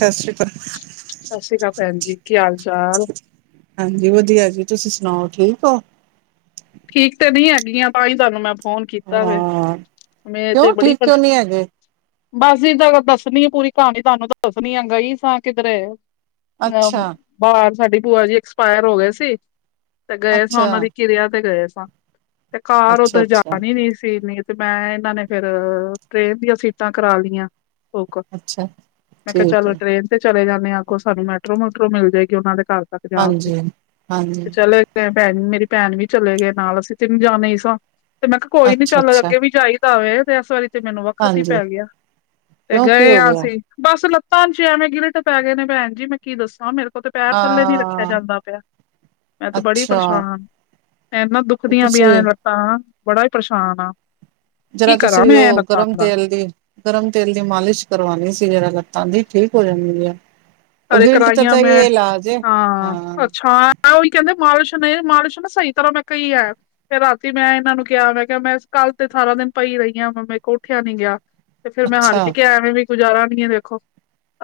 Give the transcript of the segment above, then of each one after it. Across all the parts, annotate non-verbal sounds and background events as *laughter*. ਸਤਿ ਸ਼੍ਰੀ ਅਕਾਲ ਸਤਿ ਸ੍ਰੀ ਅਕਾਲ ਭੈਣ ਜੀ, ਕੀ ਹਾਲ- ਚਾਲ ਹਾਂਜੀ। ਵਧੀਆ ਜੀ, ਤੁਸੀਂ ਸੁਣਾਓ ਠੀਕ ਹੋ। ਠੀਕ ਤੇ ਨੀ ਹੈਗੀਆਂ। ਤਾਂ ਹੀ ਤੁਹਾਨੂੰ ਮੈਂ ਫੋਨ ਕੀਤਾ ਵੇ, ਹਾਂ ਮੈਂ ਕਿਉਂ ਤੇ ਬੜੀ ਠੀਕ ਕਿਉਂ ਪਰੇ- ਨਹੀਂ ਹੈਗੇ ਬੱਸ ਇਹ ਤਾਂ ਦੱਸਣੀ ਆ ਪੂਰੀ ਕਹਾਣੀ। ਤੁਹਾਨੂੰ ਤਾਂ ਦੱਸਣੀ ਆ ਗਈ ਸਾਂ। ਕਿੱਧਰੇ ਅ ਅੱਛਾ ਬਾਹਰ ਸਾਡੀ ਭੂਆ ਜੀ ਐਕਸਪਾਇਰ ਹੋ ਗਏ ਸੀ। ਤੇ ਗਏ ਸਾਂ। ਅੱਛਾ ਉਹਨਾਂ ਦੀ ਕਿਰਿਆ ਤੇ ਗਏ ਸਾਂ। ਤੇ ਕਾਰ ਅੱਛਾ ਉੱਧਰ ਅੱਛਾ ਜਾਣੀ ਨੀ ਸੀਨੀ ਤੇ ਮੈਂ ਇਹਨਾਂ ਨੇ ਫੇਰ, ਟ੍ਰੇਨ ਦੀਆਂ ਸੀਟਾਂ ਕਰਾ ਲਈਆਂ। ਬਿਲਕੁਲ, ਅੱਛਾ ਠੀਕ ਚਲੋ ਹੈ ਟ੍ਰੇਨ ਤੇ ਚਲੇ ਜਾਂਦੇ ਆ। ਅੱਗੋ ਸਾਨੂੰ ਮੈਟਰੋ-ਮੂਟਰੋ ਮਿਲ ਜਾਏਗੀ। ਉਹਨਾਂ ਦੇ ਘਰ ਤੱਕ ਜਾਣਦੀ, ਹਾਂਜੀ ਹਾਂਜੀ ਤੇ ਚਲੇ ਤੇ ਭੈਣ ਮੇਰੀ ਭੈਣ ਵੀ ਚਲੇ ਗਏ ਨਾਲ ਅਸੀਂ ਤਿੰਨ ਜਾਣੇ ਹੀ ਸਾਂ। ਤੇ ਮੈਂ ਕਿਹਾ ਕੋਈ ਨੀ ਅੱਛਾ ਚੱਲ ਅੱਛਾ ਅੱਗੇ ਵੀ ਜਾਈ ਤਾਵੇ ਤੇ ਇਸ ਵਾਰੀ ਤੇ ਮੈਨੂੰ ਵੱਖਤ ਹੀ ਹਾਂਜੀ ਪੈ ਗਿਆ, ਤੇ ਕਿਉਂ ਕੀ ਗਏ ਹੋ ਹਾਂ ਗਿਆ ਅਸੀਂ ਬੱਸ ਲੱਤਾਂ 'ਚ ਐਵੇਂ ਗਿਲਟ ਪੈ ਗਏ ਨੇ ਭੈਣ ਜੀ ਮੈਂ ਕੀ ਦੱਸਾਂ ਮੇਰੇ ਓ ਤੇ ਪੈਰ ਥੱਲੇ ਨੀ ਰੱਖਿਆ ਹਾਂ ਜਾਂਦਾ ਪਿਆਮੈਂ ਤੇ ਬੜੀ ਅੱਛਾ ਪਰੇਸ਼ਾਨ ਅ ਇੰਨਾ ਦੁੱਖਦੀਆਂ ਪਈਆਂ ਤੁਸੀਂ ਨੇ ਲੱਤਾ ਬੜਾ ਹੀ ਪਰੇਸ਼ਾਨ ਆ। ਕੀ ਜਿਹੜ ਤੁਸੀਂ ਕਰਾਂ ਮੈਂ ਉਹ ਲੱਤਾਂ ਗਰਮ ਦਾ ਤੇਲ ਦੀ ਗਰਮ ਤੇਲ ਦੀ ਮਾਲਿਸ਼ ਕਰਵਾਉਣੀ ਸੀ ਜਰਾ ਲੱਤਾਂ ਦੀ ਠੀਕ ਹੋ ਜਾਂਣ ਗਿਆ। ਅਰੇ ਕਰਾਈਆਂ ਮੈਂ ਹਾਂ ਅੱਛਾ ਆ ਉਹੀ ਕੈਂਦੇ ਮਾਲਸ਼ ਨੇ-ਮਾਲਸ਼ ਨਾ ਸਹੀ ਤਰ੍ਹਾਂ ਮੈਂ ਕਈ ਐ। ਫਿਰ ਰਾਤੀ ਮੈਂ ਇਹਨਾਂ ਨੂੰ ਕਿਆ ਮੈਂ ਕਿਆ ਮੈਂ ਕੱਲ ਤੇ ਸਾਰਾ ਦਿਨ ਪਈ ਰਹੀ ਹਾਂ ਮ ਮੇ ਕੋ ਉੱਠਿਆ ਨੀ ਗਿਆ। ਤੇ ਫਿਰ ਮੈਂ ਹਾਰ ਅੱਛਾ ਕੇ ਕਿਆ ਐਵੇਂ ਵੀ ਗੁਜ਼ਾਰਾ ਨੀ ਹੈ ਦੇਖੋ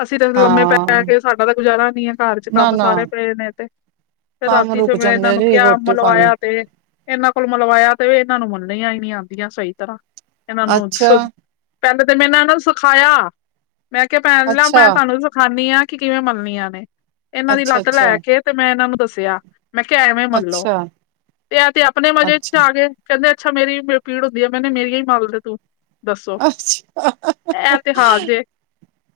ਅਸੀਂ ਤੇ ਲੰਮੇ ਪੈ ਪੈ ਹਾਂ ਕੇ ਸਾਡਾ ਤਾਂ ਗੁਜ਼ਾਰਾ ਨਹੀ ਹੈ ਘਰ 'ਚ ਨਾ ਕੰਮ ਨਾ ਸਾਰੇ ਪਏ ਨੇ ਤੇ ਤੇ ਕੰਮ ਰਾਤੀ ਸ ਰੁਕ ਵੇੇ ਇਹਨਾਂ ਜਾਂਦੇ ਨੂੰ ਜੀ ਕਿਆ ਰੋਟੀ ਪਾਣੀ ਮਲਵਾਇਆ ਤੇ ਇਹਨਾਂ ਕੋਲ ਮਲਵਾਇਆ ਤੇ ਇਹਨਾਂ ਨੂੰ ਮੱਲਣੀਆਂ ਹੀ ਨਹੀ ਆਂਦੀਆਂ ਸਹੀ ਤਰ੍ਹਾਂ ਇਹਨਾਂ ਨੂੰ ਅੱਛਾ ਸ ਪੈਲਾਂ ਤੇ ਮੈੇ ਇਹਨਾਂ ਨੂੰ ਸਿਖਾਇਆ ਮੈਂ ਕਿਆ ਪੈਲਾਂ ਅੱਛਾ ਮੈਂ ਤੁਹਾਨੂੰ ਖਾਣੀ ਹਾਂ ਕਿ ਕਿਵੇਂ ਮਲਣੀਆਂ ਨੇ ਇਹਨਾਂ ਦੀ ਅੱਛਾ ਲੱਤ ਅੱਛਾ ਲੈ ਕੇ ਤੇ ਮੈਂ ਇਹਨਾਂ ਨੂੰ ਦੱਸਿਆ। ਮੈਂ ਕਿਆ ਐਵੇਂ ਮਲੋ ਅੱਛਾ ਤੇ ਆ ਤੇ ਆਪਣੇ ਮਜ਼ੇ 'ਚ ਅੱਛਾ ਆ ਗਏ। ਕੈਂਦੇ ਅੱਛਾ ਮੇਰੀ ਪੀੜ ਹੁੰਦੀਆ ਮੈਨੇ ਮੇਰੀਆ ਹੀ ਮੱਲਦੇ ਤੂੰ ਦੱਸੋ ਅੱਛਾ ਇਹ ਤੇ ਹਾਲ ਜੇ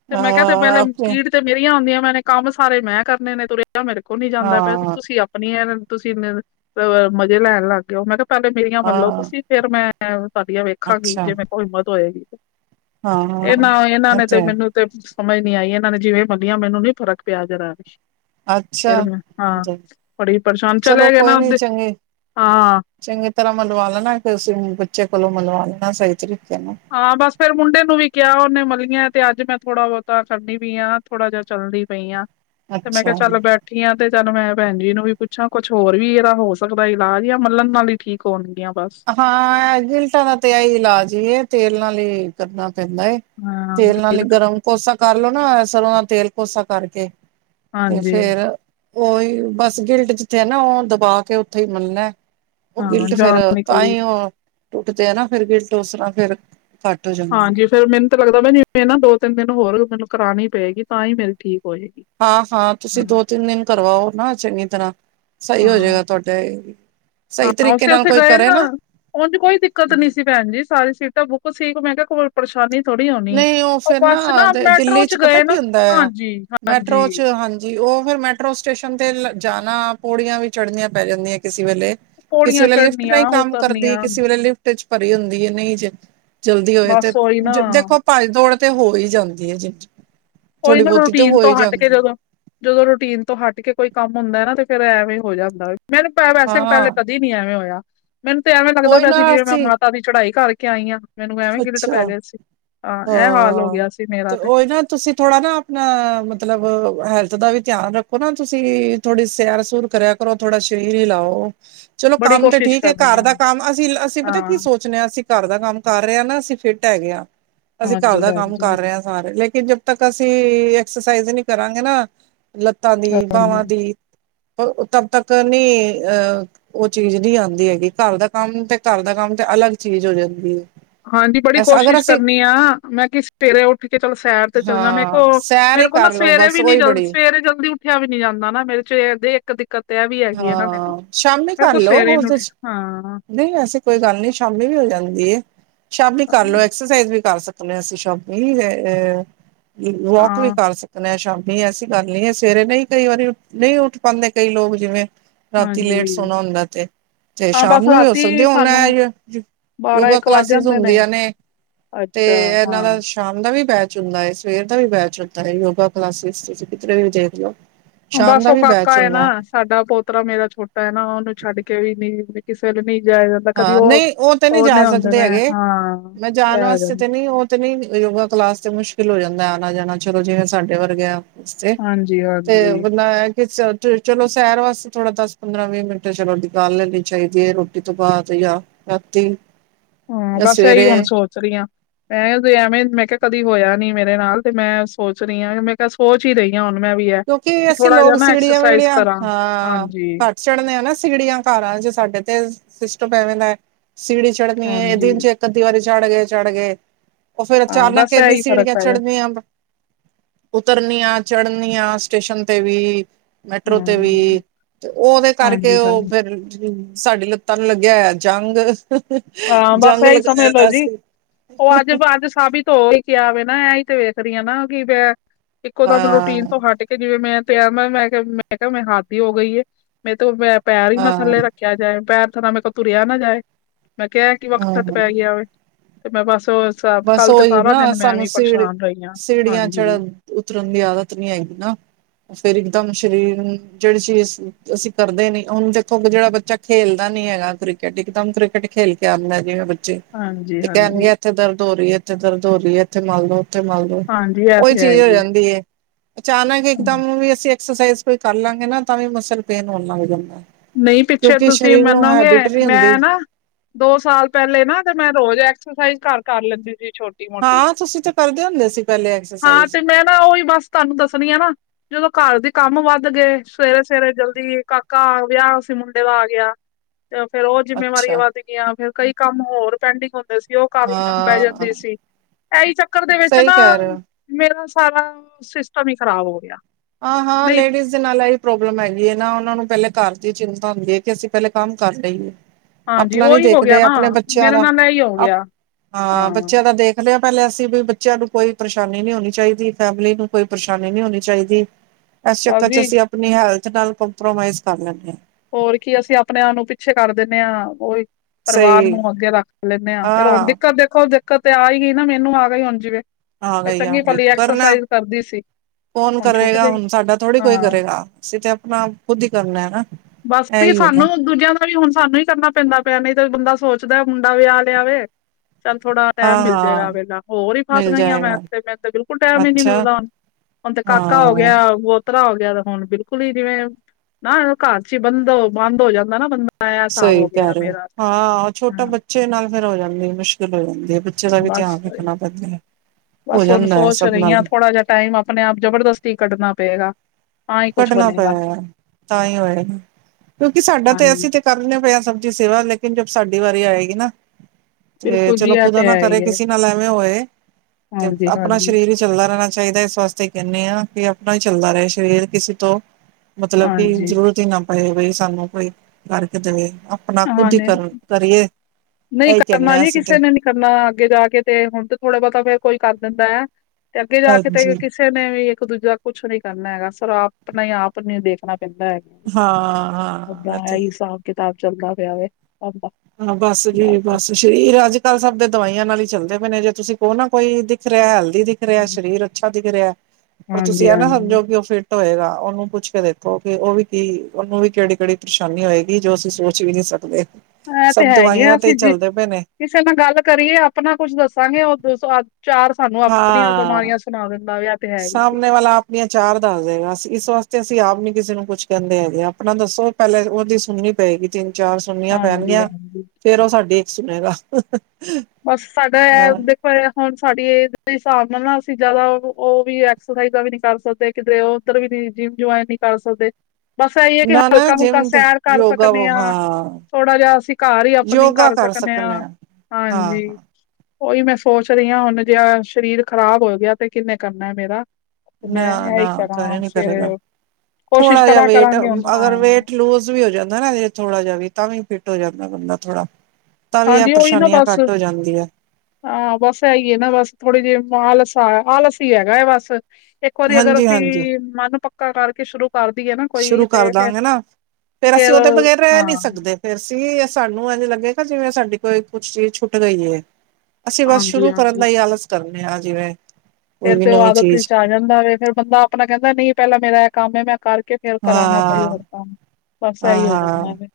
ਤੇ ਮੈਂ ਕਿਹਾ ਤੇ ਹਾਂ ਪੈਲੇ ਆਪਣੇ ਤੇ ਮੇਰੀਆਂ ਹੁੰਦੀਆਂ ਮੈਂ ਨੇ ਕੰਮ ਸਾਰੇ ਮੈਂ ਕਰਨੇ ਨੇ ਤੁਰਿਆ ਮੇਰੇ ਕੋਲ ਨੀ ਜਾਂਦਾ ਪਿਆ ਹਾਂ ਤੁਸੀਂ ਆਪ ਆਪਣੀਆਂ ਤੁਸੀਂ ਨ ਅ ਮਜ਼ੇ ਲੈਣ ਲੱਗ ਗਏ ਓ ਮੈਂ ਕਿਹਾ ਪੈਲੇ ਮੇਰੀਆਂ ਮਲੋ ਹਾਂ ਤੁਸੀ ਫੇਰ ਮੈਂ ਤੁਡੀਆਂ ਵੇਖਾਂਗੀ ਅੱਛਾ ਜੇ ਮੇ ਕੋ ਹਿੰਮਤ ਹੋਏਗੀ। ਹਾਂ ਇਹਨਾਂ-ਇਹਨਾਂ ਨੇ ਤੇ ਅੱਛਾ ਮੈਨੂੰ ਤੇ ਸਮਝ ਨੀ ਆਈ ਇਹ ਨੇ ਜਿਵੇਂ ਮਲੀਆਂ ਮੈਨੂੰ ਨੀ ਫਰਕ ਪਿਆ ਜਰਾ ਵੀ ਫਿਰ ਅੱਛਾ ਮੈਂ ਹਾਂ ਬੜੀ ਪਰੇਸ਼ਾਨ ਚਲੋ ਚਲੇ ਗਏ ਕੋਈ ਨਾ ਨੀ ਚੰਗੀ ਹਾਂ। ਚੰਗੀ ਤਰ੍ਹਾਂ ਮਲਵਾ ਲੈਣਾ ਕਿ ਅਸੀਂ ਬੱਚੇ ਕੋਲੋਂ ਮਲਵਾ ਲੈਣਾ ਸਹੀ ਤਰੀਕੇ ਨਾਲ ਹਾਂ ਬੱਸ ਫੇਰ ਮੁੰਡੇ ਨੂੰ ਵੀ ਕਿਆ ਉਹਨੇ ਮਲੀਆਂ ਤੇ ਅੱਜ ਮੈਂ ਥੋੜਾ ਬਹੁਤਾ ਕਰਨੀ ਵੀ ਆ। ਥੋੜਾ ਜਿਹਾ ਚੱਲਦੀ ਪਈ ਆਂ ਤੇ ਮੈਂ ਕਿਹਾ ਅੱਛਾ ਚੱਲ ਬੈਠ ਬੈਠੀਆਂ ਤੇ ਚੱਲ ਮੈਂ ਭੈਣ ਜੀ ਨੂੰ ਵੀ ਪੁੱਛਾਂ ਕੁਛ ਹੋਰ ਵੀ ਇਹਦਾ ਹੋ ਸਕਦਾ ਇਲਾਜ ਜਾਂ ਮੱਲਣ ਨਾਲ ਹੀ ਠੀਕ ਹੋਣਗੀਆਂ ਬੱਸ ਹਾਂ ਗਿਲਟਾ ਦਾ ਤੇ ਆ ਹੀ ਇਲਾਜ ਹੀ ਏ ਤੇਲ ਨਾਲ ਹੀ ਕਰਨਾ ਪੈਂਦਾ ਏ। ਹਾਂ ਤੇਲ ਨਾਲ ਹੀ ਗਰਮ ਕੋਸਾ ਕਰਲੋ ਨਾ ਸਰੋਂ ਦਾ ਤੇਲ ਕੋਸਾ ਕਰਕੇ ਤੇ ਹਾਂਜੀ ਫਿਰ ਉਹੀ ਬੱਸ ਗਿਲਟ ਜਿੱਥੇ ਹੈ ਨਾ ਓ ਦਬਾ ਕੇ ਉੱਥੇ ਈ ਮੱਲਣਾ ਉਹ ਹਾਂ ਗਿਲਟ ਫਿਰ ਜਾਨ ਨਿਕਲੀ ਆ ਟੁੱਟਦੇ ਆ ਨਾ ਫੇਰ ਗਿਲਟ ਉਸ ਤਰਾਂ ਫੇਰ ਘੱਟ ਹੋ ਜਾਂਦੇ। ਫਿਰ ਮੈਨੂੰ ਤਾਂ ਲੱਗਦਾ ਜਿਵੇਂ ਨਾ ਦੋ- ਤਿੰਨ ਦਿਨ ਹੋਰ ਮੈਨੂੰ ਕਰਾਣੀ ਪਏਗੀ ਤਾਂ ਹੀ ਮੇਰੀ ਠੀਕ ਹੋਏਗੀ। ਹਾਂ-ਹਾਂ ਤੁਸੀਂ ਹਾਂ ਦੋ ਤਿੰਨ ਦਿਨ ਕਰਵਾਓ ਨਾ ਚੰਗੀ ਤਰ੍ਹਾਂ ਸਹੀ ਹੋ ਹਾਂ ਜਾਏਗਾ ਤੁਹਾਡੇ ਸਹੀ ਹਾਂ ਤਰੀਕੇ ਅਸੀਂ ਨਾਲ ਉੱਥੇ ਕੋਈ ਗਏ ਕਰੇ ਨਾ ਉਂਜ ਕੋਈ ਦਿੱਕਤ ਨੀ ਸੀ। ਭੈਣ ਜੀ ਸਾਰੀ ਸੀਟਾਂ ਬੁੱਕ ਸੀ ਮੈਂ ਕਿਆ ਪਰੇਸ਼ਾਨੀ ਥੋੜ੍ਹੀ ਆਉਣੀ ਹੈ ਨਹੀਂ ਉਹ ਫਿਰ ਬੱਸ ਨਾ ਮੈਟਰੋ ਦਿੱਲੀ 'ਚ ਪਤਾ ਗਏ ਕੀ ਨਾ ਹਾਂਜੀ-ਹਾਂਜੀ। ਜੀ ਉਹ ਫਿਰ ਮੈਟਰੋ ਸਟੇਸ਼ਨ ਤੇ ਜਾਣਾ ਪੌੜੀਆਂ ਵੀ ਚੜ੍ਹਨੀਆਂ ਪੈ ਜਾਂਦੀਆਂ ਕਿਸੀ ਵੇਲੇ ਕਿਸੇ ਪੌੜੀਆਂ ਵੇਲੇ ਲਿਫਟ ਚੜ੍ਹਨੀਆਂ ਨਈ ਕੰਮ ਕਰਦੀ ਉਤਰਨੀਆਂ ਕਿਸੇ ਵੇਲੇ ਲਿਫਟ 'ਚ ਭਰੀ ਹੁੰਦੀ ਹੈ ਨਈ ਜੇ ਜਲਦੀ ਹੋਏ ਤੇ ਬਸ ਉਹੀ ਨਾ ਦੇਖੋ ਭੱਜ ਦੌੜ ਤੇ ਹੋ ਹੀ ਜਾਂਦੀ ਹੈ ਜੇਚ- ਕੋਈ ਨਾ ਰੂਟੀਨ ਤੋਂ ਹੱਟ ਕੇ ਜਦੋਂ ਜਦੋਂ ਰੂਟੀਨ ਤੋਂ ਹੱਟ ਕੇ ਕੋਈ ਕੰਮ ਹੁੰਦਾ ਨਾ ਤੇ ਫਿਰ ਐਵੇਂ ਹੋ ਜਾਂਦਾ ਮੈਨੂੰ ਵੈਸੇ ਪੈਲੇ ਹਾਂ ਕਦ ਦੀ ਨੀ ਐਵੇਂ ਹੋਇਆ ਮੈਨੂੰ ਤੇ ਐਵੇਂ ਲੱਗਦਾ ਉਹੀ ਪਿਆ ਨਾ ਸੀ ਜਿਵੇਂ ਮੈਂ ਅਸੀਂ ਮਾਤਾ ਦੀ ਚੜ੍ਹਾਈ ਕਰਕੇ ਆਈ ਆਂ। ਮੈਨੂੰ ਐਵੇਂ ਗਿਲਟ ਪੈ ਅੱਛਾ ਗਏ ਸੀ ਹਾਂ ਇਹ ਹਾਲ ਹੋ ਗਿਆ ਸੀ ਮੇਰਾ ਤੇ ਤੁਸੀਂ ਥੋੜਾ ਨਾ ਆਪਣਾ ਮਤਲਬ ਹੈਲਥ ਦਾ ਵੀ ਧਿਆਨ ਰੱਖੋ ਨਾ ਤੁਸੀਂ ਥੋੜੀ ਸੈਰ ਸੁਰ ਕਰਿਆ ਕਰੋ। ਥੋੜਾ ਸਰੀਰ ਹੀ ਲਾਓ। ਚਲੋ ਬੜੀ ਕੰਮ ਤਾਂ ਕੋਸ਼ਿਸ਼ ਠੀਕ ਹੈ, ਕਰਨੀ ਘਰ ਆ ਦਾ ਕੰਮ ਅਸੀਂ ਅਸੀਂ ਪਤਾ ਹਾਂ। ਕੀ ਸੋਚ। ਸੋਚਦੇ ਹਾਂ, ਅਸੀਂ ਘਰ ਦਾ ਕੰਮ ਕਰ ਰਹੇ ਹਾਂ ਨਾ ਅਸੀਂ ਫਿੱਟ ਹੈਗੇ ਹਾਂ। ਅਸੀਂ ਘਰ ਹਾਂਜੀ, ਦਾ ਕੰਮ ਕਰ ਹਾਂਜੀ, ਰਹੇ ਹਾਂ। ਸਾਰੇ ਲੇਕਿਨ ਜਬ ਤੱਕ ਅਸੀਂ ਐਕਸਰਸਾਈਜ਼ ਨੀ ਕਰਾਂਗੇ ਨਾ। ਲੱਤਾਂ ਦੀ ਹਾਂਜੀ। ਬਵਾਂ ਦੀ ਤਬ ਤੱਕ ਨਹੀਂ ਅਹ। ਉਹ ਚੀਜ਼ ਨਹੀ ਆਦੀ ਹੈਗੀ। ਘਰ ਦਾ ਕੰਮ ਤੇ ਘਰ ਦਾ ਕੰਮ ਤੇ ਅਲੱਗ ਚੀਜ਼ ਹੋ ਜਾਂਦੀ ਹੈ। ਹਾਂਜੀ ਬੜੀ ਐਸਾ ਅਗਰ ਕੋਸ਼ਿਸ਼ ਅਸੀਂ ਕਰਨੀ ਆ, ਮੈਂ ਕਿ ਸਵੇਰੇ ਉੱਠ ਕੇ ਚਲ ਸੈਰ ਤੇ ਚੱਲਣਾ ਮੇਰੇ ਹਾਂ ਕੋਲ। ਸੈਰ ਹੀ ਮੇਰੇ ਕੋਲ ਨਾ ਕਰਲੋ ਸਵੇਰੇ ਬਸ ਵੀ ਨੀ ਉਹੀ ਜਲਦੀ ਬੜੀ ਸਵੇਰੇ ਜਲਦੀ ਉੱਠਿਆ ਵੀ ਨੀ ਜਾਂਦਾ। ਨਾ ਮੇਰੇ ਚ ਇੱਕ ਦਿਕਤ ਵੀ ਹੈਗੀ ਆ ਨਾ। ਮੈਨੂੰ ਹਾਂ ਸ਼ਾਮੀ ਫਿਰ ਕਰਲੋ ਸਵੇਰੇ ਨੂੰ ਉਹਦੇ ਚ ਹਾਂ। ਨਹੀਂ ਵੈਸੇ ਕੋਈ ਗੱਲ ਨੀ, ਸ਼ਾਮੀ ਵੀ ਹੋ ਜਾਂਦੀ ਏ ਸ਼ਾਮੀ ਹਾਂ, ਕਰਲੋ ਐਕ ਵੀ ਕਰ ਸਕਦੇ ਹਾਂ ਅਸੀਂ ਸਾਮੀ ਵੋਕ ਵੀ ਹਾਂ, ਕਰ ਸਕਦੇ ਹਾਂ ਸਾ਼ਮੀ। ਨਹੀਂ ਐਸੀ ਗੱਲ ਨਹੀਂ ਹੈ। ਸਵੇਰੇ ਨਹੀਂ ਕਈ ਵਾਰੀ ਨਹੀਂ ਉੱਠ, ਪਾਉਂਦੇ ਕਈ ਲੋਕ ਜਿਵੇਂ। ਰਾਤੀ ਲੇਟ ਹਾਂਜੀ। ਸੌਣਾ ਹੁੰਦਾ ਤੇ ਤੇ ਹਾਂ ਸ਼ਾਮ ਬਸ ਨੂੰ ਵੀ ਹੋ ਸਕਦੀ ਰਾਤੀ ਹੁਣ ਸਾਨੂੰ ਬਾਰਾਂ ਯੋਗਾ ਇੱਕ ਵੱਜ ਕਲਾਸਿਸ ਜਾਂਦੇ ਹੁੰਦੀਆਂ ਨੇ। ਤੇ ਅੱਛਾ ਇਹਨਾਂ ਹਾਂ। ਦਾ ਸ਼ਾਮ ਦਾ ਵੀ ਬੈਚ ਹੁੰਦਾ ਹੈ, ਸਵੇਰ ਦਾ ਵੀ ਬੈਚ ਹੁੰਦਾ ਹੈ। ਯੋਗਾ ਕਲਾਸਿਸ ਤੁਸੀਂ ਕਿਧਰੇ ਵੀ ਦੇਖ ਲਓ। ਸ਼ਾਮ ਬਸ ਦਾ ਉਹ ਵੀ ਕਾਕਾ ਬੈਚ ਹੈ ਨਾ। ਹੁੰਦਾ ਸਾਡਾ ਪੋਤਰਾ ਮੇਰਾ ਛੋਟਾ ਹੈ ਨਾ। ਉਹਨੂੰ ਛੱਡ ਕੇ ਵੀ ਨਾ ਕਿਸੇ ਵੇਲੇ ਨਹੀਂ ਜਾਇਆ ਜਾਂਦਾ। ਹਾਂ ਨਹੀਂ ਉਹ ਤੇ ਨਹੀਂ ਉਹਨੇ ਜਾ ਹੁੰਦੇ ਸਕਦੇ ਨੇ ਹੈਗੇ। ਹਾਂ ਮੈਂ ਇਹ ਜਾਣ ਆ ਵਾਸਤੇ ਜਾਂਦਾ। ਤੇ ਨਹੀਂ। ਉਹ ਤੇ ਨਹੀਂ ਯੋਗਾ ਕਲਾਸ ਤੇ ਮੁਸ਼ਕਿਲ ਹੋ ਜਾਂਦਾ ਆ ਨਾ ਜਾਣਾ ਚਲੋ ਜਿਵੇਂ ਸਾਡੇ ਵਰਗੇ ਆ। ਤੇ ਹਾਂਜੀ-ਹਾਂਜੀ, ਬਨਾਇਆ ਕਿ ਚਲੋ ਸੈਰ ਵਾਸਤੇ ਥੋੜਾ ਦਸ ਪੰਦਰਾਂ ਵੀਹ ਮਿੰਟ ਚਲੋ ਨਿਕਾਲ ਲੈਣੀ ਚਾਹੀਦੀ ਹੈ। ਰੋਟੀ ਤੋਂ ਬਾਅਦ ਜਾਂ ਰਾਤੀ। ਹਾਂ ਜਾਂ ਬਸ ਇਹੀ ਹੁਣ ਸਵੇਰੇ ਸੋਚ। ਸੋਚ ਰਹੀ ਹਾਂ, ਮੈਂ ਕਿਹਾ ਐਵੇਂ ਮੈਂ ਕਿਹਾ ਕਦੀ ਹੋਇਆ ਨੀ ਮੇਰੇ ਨਾਲ ਤੇ ਮੈਂ ਸੋਚ ਰਹੀ ਹਾਂ। ਮੈਂ ਕਿਹਾ ਸੋਚ ਹੀ ਰਹੀਆਂ ਹੁਣ ਮੈਂ ਵੀ ਹੈ, ਕਿਉਂਕਿ ਕਿ ਅਸੀਂ ਥੋੜਾ ਜਾ ਲੋਕ ਨਾ ਐਕਸਰਸਾਈਜ਼ ਕਰਾਂ। ਹਾਂਜੀ। ਚੜ੍ਹਨ ਆ ਨਾ ਸਿੜੀਆਂ ਘਰਾਂ ਚ ਸਾਡੇ ਤੇ ਸਿਸਟਮ ਐਵੇ ਦਾ ਹੈ। ਸਿੜੀ ਚ ਚੜ੍ਹਨੀ ਇਹ ਦਿਨ ਚ ਇੱਕ ਅੱਧੀ ਵਾਰੀ ਚੜ੍ਹ ਗਏ, ਚੜ੍ਹ ਗਏ। ਉਹ ਫਿਰ ਹਾਂ ਅਚਾਨਕ ਬਸ ਇੰਨੀ ਇਹੀ ਫ਼ਰਕ ਸੀੜੀਆਂ ਪੈਗਾ। ਚੜ੍ਹਨੀਆਂ, ਉਤਰਨੀਆਂ, ਚੜ੍ਹਨ ਆ ਸਟੇਸ਼ਨ ਤੇ ਵੀ ਮੈਟਰੋ ਤੇ ਹੂੰ, ਵੀ, ਤੇ ਉਹਦੇ ਕਰਕੇ ਉਹ ਹਾਂਜੀ-ਹਾਂਜੀ, ਫਿਰ ਸਾਡੀ। ਤਲ ਗਿਆ ਜੰਗ ਅੱ *unintelligible* ਹਾਂ ਬਸ ਇਹੀ ਸਮਝ ਲੋ ਜੀ ਉਹ ਅੱਜ ਅੱਜ ਸਾਬਿ ਧੋ ਹੀ ਕਿਹਾ ਵ ਨਾ ਇਹੀ ਤੇ ਵੇਖ ਰਹੀ ਹ ਨਾ, ਕਿ ਮੈਂ ਇੱਕੋ ਦਮ ਰੂਟੀਨ ਹਾਂ ਤੋਂ ਹਟ ਕੇ। ਜਿਵੇਂ ਮੈਂ ਤੇ ਮੈਂ ਮੈਂ ਕਿਹਾ ਮੈਂ, ਕਿਹਾ ਮੈਂ ਹੱਦ ਹੀ ਹੋ ਗਈ ਹੈ ਮੈਂ ਤੇ ਮੈਂ ਪੈਰ ਹੀ ਨਾ ਹਾਂ ਥੱਲੇ ਰੱਖ। ਕਿਆ ਜਾਏ ਪੈਰ ਤੋਂ ਤਾ ਮੇਰੇ ਕੋਲ ਤੁਰਿਆ ਨਾ ਜਾਏ। ਮੈਂ ਕਿਹਾ ਕਿ ਵਕਤ ਹਾਂ ਪੈ ਗਿਆ ਹੋਏ। ਤੇ ਮੈਂ ਬਸ ਸ ਬਸ ਕੱਲ ਤੇ ਉਹੀ ਸਾਰਾ ਨਾ ਦਿਨ ਮੈਂ ਸਾਨੂੰ ਵੀ ਸੀੜ ਪਰੇਸ਼ਾਨ ਰਹੀ ਹਾਂ, ਸੀੜੀਆਂ ਹਾਂਜੀ। ਚੜਨ ਉਤਰਨ ਦੀ ਆਦਤ ਨੀ ਹੈਗੀ ਨਾ ਫੇਰ ਇੱਕਦਮ ਸਰੀਰ ਨੂੰ ਜਿਹੜੀ ਚੀਜ਼ ਅਸੀਂ ਕਰਦੇ ਨੀ, ਹੁਣ ਦੇਖੋ ਜਿਹੜਾ ਬੱਚਾ। ਖੇਲਦਾ ਨੀ ਹੈਗਾ ਕ੍ਰਿਕਟ ਇੱਕਦਮ ਕ੍ਰਿਕਟ ਖੇਲ ਕੇ ਆਉਂਦਾ ਜਿਵੇਂ ਹਾਂਜੀ ਤੇ ਹਾਂਜੀ ਕਹਿਣਗੇ ਇੱਥੇ ਦਰਦ ਹੋ ਰਹੀ ਏ, ਇੱਥੇ ਦਰਦ ਹੋ ਰਹੀ ਏ, ਇੱਥੇ ਮਲ ਦੋ ਔਥੇ ਮਲਦ ਹਾਂਜੀ ਇਹ ਔਈ ਤੇ ਹੈ ਚੀਜ਼ ਹੋ ਹੀ ਹੈ। ਜਾਂਦੀ ਏ, ਅਚਾਨਕ ਹਾਂ। ਇੱਕਦਮ ਨੂੰ ਵੀ ਅਸੀਂ ਐਕਸਸਾਈਜ਼ ਕੋਈ ਕਰ ਲਾਂਗੇ ਨਾ ਤਾਂ ਵੀ ਮਸਲ ਪੇਨ ਹੋ ਲਗ ਜਾਂਦਾ। ਨਹੀਂ ਪਿੱਛੇ ਕਿਉਂਕਿ ਤੁਸੀਂ ਸਰੀਰ ਨੂੰ ਮੰਨੋਗੇ, ਹੈਬਿਟ ਨੀ ਹੁੰਦੀ ਮੈਂ ਨਾ ਦੋ ਸਾਲ ਪਹਿਲੇ ਨਾ, ਤੇ ਮੈਂ ਰੋਜ਼ ਐਕਸਰਸਾਈਜ਼ ਘਰ ਕਰ ਲੈਂਦੀ ਸੀ ਛੋਟੀ ਮੋਟੀ ਹਾਂ, ਤੁਸੀਂ ਤਾਂ ਕਰਦੇ ਹੁੰਦੇ ਸੀ ਪਹਿਲੇ ਹਾਂ ਐਕਸਰਸਾਈਜ਼। ਤੇ ਮੈਂ ਉਹੀ ਬਸ ਤੁਹਾਨੂੰ ਦੱਸਣੀ ਆ ਨਾ ਜਦੋਂ ਘਰ ਦੇ ਕੰਮ ਵੱਧ ਗਏ, ਸਵੇਰੇ, ਸਵੇਰੇ ਜਲਦੀ ਕਾਕਾ ਵਿਆਹ ਔਸੀ ਮੁੰਡੇ ਦਾ ਆ ਗਿਆ, ਤੇ ਫੇਰ ਔਹ ਜਿੰਮੇਵਾਰੀ ਅੱਛਾ ਵਧ ਗ ਯਾ, ਫੇਰ ਕਈ ਕੰਮ ਹੋਰ ਪੈਂਡਿੰਗ ਹੁੰਦੇ ਸੀ ਔਹ ਕਾਰਲਮ ਬਹਿ ਹਾਂ ਜਾਂਦੀ ਸੀ, ਇਹੀ ਚੱਕਰ ਦੇ ਵਿੱਚ ਸਹੀ ਨਾ ਕਹਿ ਰਹੇ ਹੋ ਮੇਰਾ ਸਾਰਾ, ਸਿਸਟਮ ਹੀ ਖ਼ਰਾਬ ਹੋ ਗਿਆ। ਹਾਂ, ਹਾਂ ਨਹੀਂ ਲੇਡੀਜ਼ ਦੇ ਨਾਲ ਇਹੀ ਪ੍ਰੋਬਲਮ ਹੈਗੀ ਹੈ ਨਾ, ਉਹਨਾਂ ਨੂੰ ਪਹਿਲੇ ਘਰ ਦੀ ਚਿੰਤਾ ਹੁੰਦੀ ਹੈ ਕਿ ਅਸੀਂ ਪਹਿਲੇ ਕੰਮ ਕਰ ਲਈਏ। ਹਾਂਜੀ ਆਪਣਾ ਨੀ ਉਹੀ ਹੋ ਗਿਆ ਦੇਖਦੇ ਨਾ ਆਪਣੇ ਬੱਚਿਆਂ ਮੇਰੇ ਦਾ, ਨਾਲ ਇਹੀ ਹੋ ਗਿਆ ਹਾਂ ਬੱਚਿਆਂ ਦਾ ਦੇਖ ਹਲੇ ਆ ਪਹਿਲ ਅਸੀਂ ਵੀ ਬੱਚਿਆਂ ਨੂੰ ਕੋਈ ਪਰੇਸ਼ਾਨੀ ਨਹੀਂ ਹੋਣੀ ਚਾਹੀਦੀ, ਫੈਮਿਲੀ ਨੂੰ ਕੋਈ ਪਰੇਸ਼ਾਨੀ ਨਹੀਂ ਹੋਣੀ ਚਾਹੀਦੀ। ਇਸ ਬਸ ਚੱਕਰ 'ਚ ਜੀ ਅਸੀਂ ਆਪਣੀ ਹੈਲਥ ਨਾਲ ਕੰਪਰੋਮਾਈਜ਼ ਕਰ ਲੈਂਦੇ ਹਾਂ। ਹੋਰ ਕੀ, ਅਸੀਂ ਆਪਣੇ ਆਪ ਨੂੰ ਪਿੱਛੇ ਕਰ ਦਿੰਦੇ ਹਾਂ ਉਹੀ ਪਰਿਵਾਰ ਸਹੀ ਨੂੰ ਅੱਗੇ ਰੱਖ ਲੈਂਦੇ ਹਾਂ, ਫੇਰ ਹੁਣ ਦਿੱਕਤ ਦੇਖੋ ਦਿੱਕਤ ਤੇ ਆ ਹੀ ਗਈ ਨਾ ਮੈਨੂੰ ਆ ਗਈ ਹੁਣ ਜਿਵੇਂ। ਆ ਮੈਂ ਚੰਗੀ ਪਲੀ ਐਕਸਰਸਾਈਜ਼ ਕਰਦੀ ਸੀ। ਕੋਨ ਹੁਣ ਛੁੱਟ ਕਰੇਗਾ ਗਈ ਹੁਣ ਸਾਡਾ ਥੋੜ੍ਹੀ ਕੋਈ ਹਾਂ ਕਰੇਗਾ, ਅਸੀਂ ਤੇ ਆਪਣਾ ਖੁਦ ਹੀ ਕਰਨਾ ਹੈਨਾ। ਬਸ ਵੀ ਸਾਨੂੰ, ਦੂਜਿਆਂ ਨੂੰ ਵੀ ਹੁਣ ਸਾਨੂੰ ਹੀ ਕਰਨਾ ਪੈਂਦਾ ਪਿਆ, ਨਹੀਂ ਤੇ ਬੰਦਾ ਸੋਚਦਾ ਮੁੰਡਾ ਵਿਆਹ ਲਿਆਵੇ। ਚੱਲ ਥੋੜਾ ਟਾਈਮ ਮਿਲ ਜਾਏਗਾ ਵੇਲਾ, ਹੋਰ ਹੀ ਫਸ ਗਈ ਮੈਂ ਤੇ ਮੈਨੂੰ ਤੇ ਬਿਲਕੁਲ ਟਾਈਮ ਹੀ ਨੀ ਮਿਲਦਾ ਹੁਣ। ਹੁਣ ਤੇ ਕਾਕਾ ਹੋ ਗਿਆ, ਬਹੁ ਭਰਾ ਹੋ ਗਿਆ ਤੇ ਹੁਣ ਬਿਲਕੁਲ ਹੀ, ਨਾ ਘਰ 'ਚ ਹੀ ਬੰਦ, ਬੰਦ ਹੋ ਜਾਂਦਾ ਨਾ ਬੰਦਾ। ਐ ਹਿਸਾਬ ਸਹੀ ਗਿਆ ਕਹਿ ਰਹੇ ਹੋ, ਮੇਰਾ ਹਾਂ ਛੋਟਾ ਹਾਂ ਬੱਚੇ ਨਾਲ ਫੇਰ ਹੋ ਜਾਂਦੀ ਮੁਸ਼ਕਿਲ ਹੋ ਜਾਂਦੀ ਹੈ। ਬੱਚੇ ਦਾ ਵੀ ਧਿਆਨ ਬਸ ਰੱਖਣਾ ਪੈਂਦਾ ਹੈ, ਹੋ ਬਸ ਹੁਣ ਜਾਂਦਾ ਹੈ ਸੋਚ ਸਭ ਰਹੀ ਨਾਲ ਹਾਂ ਹੀ। ਥੋੜਾ ਜਿਹਾ ਟਾਈਮ ਆਪਣੇ ਆਪ ਜਬਰਦਸਤੀ ਕੱਢਣਾ ਪਏਗਾ। ਤਾਂ ਹੀ ਕੁਛ ਕੱਢਣਾ ਪੈ, ਬਣੇਗਾ ਤਾਂ ਹੀ ਹੋਏਆ, ਕਿਉਂਕਿ ਸਾਡਾ ਤੇ ਹਾਂਜੀ ਅਸੀਂ ਤੇ ਕਰਨੇ ਪਏ ਆ ਸਬ ਦੀ ਸੇਵਾ, ਲੇਕਿਨ ਜਦ ਸਾਡੀ ਵਾਰੀ ਆਏਗੀ ਨਾ। ਤੇ ਬਿਲਕੁਲ ਜੀ ਚਲੋ ਇਹ ਖੁਦਾ ਤੇ ਨਾ ਹੈ ਕਰੇ ਹੀ ਹੈ ਕਿਸੇ ਨਾਲ ਐਵੇਂ ਹੋਏ, ਤੇ ਹਾਂਜੀ ਆਪਣਾ ਹਾਂਜੀ ਸ਼ਰੀਰ ਚੱਲਦਾ ਰਹਿਣਾ ਚਾਹੀਦਾ ਇਸ ਵਾਸਤੇ ਕਹਿੰਦੇ ਹਾਂ, ਕਿ ਆਪਣਾ ਹੀ ਚੱਲਦਾ ਰਹੇ ਸ਼ਰੀਰ ਕਿਸੇ ਤੋਂ ਮਤਲਬ ਕਿ ਹਾਂਜੀ ਜ਼ਰੂਰਤ ਹੀ ਨਾ ਪਏ ਬਈ ਸਾਨੂੰ ਕੋਈ, ਕਰਕੇ ਦੇਵੇ ਅ ਆਪਣਾ ਹਾਂ ਖੁੱਦ ਹੀ ਨਹੀਂ ਕਰ, ਕਰ ਲਏ, ਨਹੀਂ ਇਹੀ ਕਹਿੰਦੇ ਕਰਨਾ ਹਾਂ ਜੀ ਅਸੀਂ ਕਿਸੇ ਤੇ ਨੇ ਨੀ ਕਰਨਾ, ਅੱਗੇ ਜਾ ਕੇ ਤੇ ਹੁਣ ਤੇ ਥੋੜਾ ਬਹੁਤਾ ਫੇਰ ਕੋਈ ਕਰ ਦਿੰਦਾ ਆ, ਤੇ ਅੱਗੇ ਜਾ ਕੇ ਤੇ ਕਿਸੇ ਹਾਂਜੀ ਕਿਸੇ ਨੇ ਵੀ ਇੱਕ ਦੂਜਾ ਕੁਛ ਨੀ ਕਰਨਾ ਹੈਗਾ, ਸਬ ਆਪਣਾ ਹੀ ਆਪ ਨੂੰ ਦੇਖਣਾ ਪੈਂਦਾ ਹੈਗਾ। ਹਾਂ, ਹਾਂ ਇਹ ਤੇ ਏਦਾਂ ਹੈ ਹੀ। ਇਹੀ ਹਿਸਾਬ ਕਿਤਾਬ ਚੱਲਦਾ ਪਿਆ, ਅੱਜ ਦਾ ਹਾਂ, ਬਸ ਜੀ ਬਸ। ਸਰੀਰ ਅੱਜ- ਕੱਲ੍ਹ ਸਭ ਦੇ ਦਵਾਈਆਂ ਨਾਲ ਹੀ ਚੱਲਦੇ ਪਏ ਨੇ, ਜੇ ਤੁਸੀਂ ਕੋਹ ਨਾ ਕੋਈ ਦਿਖ ਰਿਹਾ ਹੈਲਥੀ ਦੀ ਦਿਖ ਰਿਹਾ, ਸਰੀਰ ਅੱਛਾ ਦਿਖ ਰਿਹਾ, ਪਰ ਤੁਸੀਂ ਹਾਂਜੀ ਇਹ ਨਾ ਹਾਂਜੀ ਸਮਝੋ ਕਿ ਉਹ ਫੇਰ ਫਿਟ ਹੋਏਗਾ, ਉਹਨੂੰ ਪੁੱਛ ਕੇ ਦੇਖੋ ਕਿ ਉਹ ਵੀ ਕੀ ਉਹਨੂੰ ਵੀ ਕਿਹੜੀ- ਕਿਹੜੀ ਪਰੇਸ਼ਾਨੀ ਹੋਏਗੀ, ਜੋ ਅਸੀਂ ਸੋਚ ਵੀ ਨਹੀਂ ਸਕਦੇ। *unintelligible* ਹਾਂ ਇਹ ਸਭ ਤੇ ਹੈ ਆ, ਦਵਾਈਆਂ ਤੇ ਹੀ ਅਸੀਂ ਜੀ ਚੱਲਦੇ ਪਏ ਨੇ ਕਿਸੇ ਨਾਲ ਗੱਲ ਕਰੀਏ ਆਪਣਾ ਕੁਝ ਦੱਸਾਂਗੇ, ਉਹ ਦੋ ਸੌ, ਚਾਰ ਸਾਨੂੰ ਆਪਣੀਆਂ ਬਿਮਾਰੀਆਂ ਸੁਣਾ ਦਿੰਦਾ ਆਪ ਸਾਮਣੇ ਵਾਲਾ ਆਪ ਆਪੀਆਂ ਚਾਰ ਦੱਸ ਦੇਗਾ, ਇਸ ਵਾਸਤੇ ਅਸੀਂ ਆਪ ਨ ਕਿਸੇ ਨੂੰ ਕੁਛ ਕਹਿੰਦੇ ਹੈਗੇੇ, ਆਪਣਾ ਦੱਸੋ ਪੈਲੇ ਉਹਦੀ ਸੁਨਨੀ ਪਏਗੀ, ਤਿੰਨ-ਚਾਰ ਸੁਨੀਆਂ ਹਾਂਜੀ ਪੈਣਗੀਆਂ ਹਾਂਜੀ ਫੇਰ ਉਹ ਸਾਡੀੇ ਇੱਕ ਸੁਨੇਗਾ। ਬਸ ਸਦਾ ਐ। ਪਰ ਹੁਣ ਸਾਡੀ ਏਜ ਦੇ ਹਿਸਾਬ ਨਾਲ ਨਾ ਅਸੀਂ ਜਿਆਦਾ ਉਹ ਵੀ ਐਕਸਰਸਾਈਜ਼ ਦਾ ਵੀ ਨੀ ਕਰ ਸਕਦੇ ਕਿਧਰੇ ਉਹ ਧਰ ਵੀ ਨੀ ਜਿੰਮ ਜੁਆਇਨ ਨਈ ਕਰ ਸਕਦੇ। ਬਸ ਇਹੀ ਏ ਕਿ ਨਾ ਨਾ ਹਲਕਾ ਫੁਲਕਾ ਜਿਮ ਤੇ ਸੈਰ ਕਰ ਯੋਗਾ ਸਕਦੇ ਵੋ ਆ ਹਾਂ ਥੋੜਾ ਜਿਹਾ ਅਸੀਂ ਘਰ ਹੀ ਆਪਣੀ ਕਰ ਸਕਨੇ ਆ ਹਾਂ ਹਾਂਜੀ। ਓਹੀ ਮੈਂ ਸੋਚ ਰਹੀ ਆ ਹੁਣ ਜੇ ਸਰੀਰ ਖ਼ਰਾਬ ਹੋ ਗਿਆ ਤੇ ਕਿੰਨੇ ਕਰਨਾ ਮੇਰਾ। ਤੇ ਨਾ ਮੈਂ ਇਹੀ ਨਾ ਕਰਾਂ ਕਰੇ ਨੀ ਕਰੇਗਾ ਸਵੇਰੇ ਕੋਸ਼ਿਸ਼ ਥੋੜਾ ਜਹਾ ਕਰਾਂ ਵੇਟ ਕਰਾਂਗੇ ਉਹਨੂੰ ਹਾਂ ਅਗਰ ਵੇਟ ਲੂਜ ਵੀ ਹੋ ਜਾਂਦਾ ਨਾ ਥੋੜਾ ਜਿਹਾ ਵੀ ਤਾਂ ਵੀ ਫਿੱਟ ਹੋ ਜਾਂਦਾ ਬੰਦਾ ਥੋੜਾ ਤਾਂ ਵੀ ਇਹ ਹਾਂਜੀ ਉਹੀ ਨਾ ਪਰੇਸ਼ਾਨੀਆਂ ਬਸ ਘੱਟ ਹੋ ਜਾਂਦੀ ਆ। ਹਾਂ ਬਸ ਏ ਹੀ ਐ ਨਾ ਬਸ ਥੋੜ੍ਹੀ ਜਿਹੀ ਆਲਸ ਆ ਆਲਸ ਹੀ ਹੈਗਾ ਬਸ ਏਕ ਵਾਰੀ ਅਗਰ ਹਾਂਜੀ ਅਸੀਂ ਹਾਂਜੀ ਮਨ ਪੱਕਾ ਕਰਕੇ ਸ਼ੁਰੂ ਕਰਦੀ ਏ ਨਾ ਸ਼ੁਰੂ ਕੋਈ ਕਰ ਤੇ ਫਿਰ ਦਾਂਗੇ ਨਾ ਫੇਰ ਅਸੀਂ ਫਿਰ ਉਦੇ ਬਗੈਰ, ਰੇਹ ਹਾਂ ਨੀ ਸਕਦੇ। ਫੇਰ ਸੀ ਸਾਨੂੰ ਇਝ ਲੱਗੇਗਾ ਜਿਵੇਂ ਸਾਡੀ ਕੋਈ ਕੁਛ ਚੀਜ਼ ਛੁੱਟ ਗਈ ਏ। ਅਸੀਂ ਬਸ ਹਾਂਜੀ ਸ਼ੁਰੂ ਕਰਨ ਹਾਂਜੀ ਦਾ ਇ ਆਲਜ ਕਰਨੇ ਆ ਜਿਵੇਂ ਕੋਈ ਫਿਰ ਵੀ ਤੇ ਉਹ ਨਵੀਂ ਆਦਤ ਚੀਜ਼ ਵਿਚ ਆ ਜਾਂਦਾ ਵੇ ਫੇਰ ਬੰਦਾ ਆਪਣਾ ਕੇਦਾ ਨਈ ਪੇਲਾ ਮੇਰਾ ਇਹ ਕੰਮ ਹੈ ਮੈਂ ਕਰ ਕੇ ਫੇਰ ਕਰਾਂਗਾ ਕੋਈ ਹਾਂ ਹੋਰ ਕੰਮ ਬਸ ਹਾਂ ਇਹੀ ਹੋ ਹਾਂ ਜਾਂਦਾ,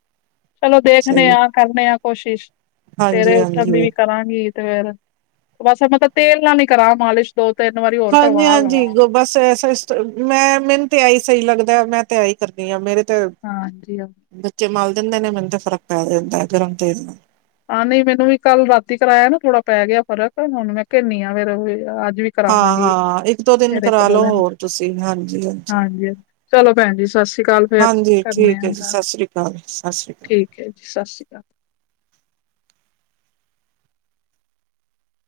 ਚਲੋ ਦੇਖਦੇ ਸਹੀ ਆ। ਕਰਨੇ ਆ ਕੋਸ਼ਿਸ਼, ਸਵੇਰੇ ਹਾਂਜੀ ਉੱਠਣ ਦੀ ਹਾਂਜੀ ਵੀ ਕਰਾਂਗੀ। ਤੇ ਫ ਬਸ ਮਤਲਬ ਤੇਲ ਨਾਲ ਈ ਕਰਾਂ ਮਾਲਿਸ਼ ਦੋ -ਤਿੰਨ ਵਾਰੀ ਹੋਰ ਕਰਵਾ ਹਾਂਜੀ-ਹਾਂਜੀ ਲਵਾਂ ਗ ਬਸ ਅਸ ਅਸ ਮੈਂ ਮੈਨੂੰ ਤੇ ਆਹੀ ਸਹੀ ਲੱਗਦਾ ਮੈਂ ਤਿਆਈ ਕਰਦੀ ਹਾਂ ਮੇਰੇ ਤੇ ਹਾਂਜੀ। ਬੱਚੇ ਮਲ ਦਿੰਦੇ ਨੇ ਮੈਨੂੰ ਤਾਂ ਫ਼ਰਕ ਪੈ ਜਾਂਦਾ ਗਰਮ ਤੇ ਨਾਲ ਆਾ ਨਈ ਮੈਨੂੰ ਵੀ ਕੱਲ ਰਾਤੀ ਕਰਾਇਆ ਨਾ ਥੋੜਾ ਪੈ ਗਿਆ ਫਰਕ ਹੁਣ ਮੈਂ ਕੇਨੀ ਆ ਫੇਰ ਅੱਜ ਵੀ ਕਰਾਵਾਂਗੀ ਹਾਂ-ਹਾਂ ਇੱਕ ਦੋ ਦਿਨ ਫੇਰ ਇੱਕ ਦੋ ਕਰਾਲੋ ਦਿਨ ਹੋਰ ਤੁਸੀਂ, ਹਾਂਜੀ-ਹਾਂਜੀ। ਹਾਂਜੀ ਚਲੋ ਪੈਣ ਜੀ ਸਤਿ ਸ੍ਰੀ ਅਕਾਲ ਫੇਰ ਹਾਂਜੀ ਕਰਨੇ ਠੀਕ ਹੈ ਆ ਜੀ ਗੱਲ, ਸਤਿ ਸ੍ਰੀ ਅਕਾਲ ਸਤਿ ਸ੍ਰੀ ਅਕਾਲ ਠੀਕ। ਜੀ ਸਤਿ ਸ਼੍ਰੀ ਅਕਾਲ।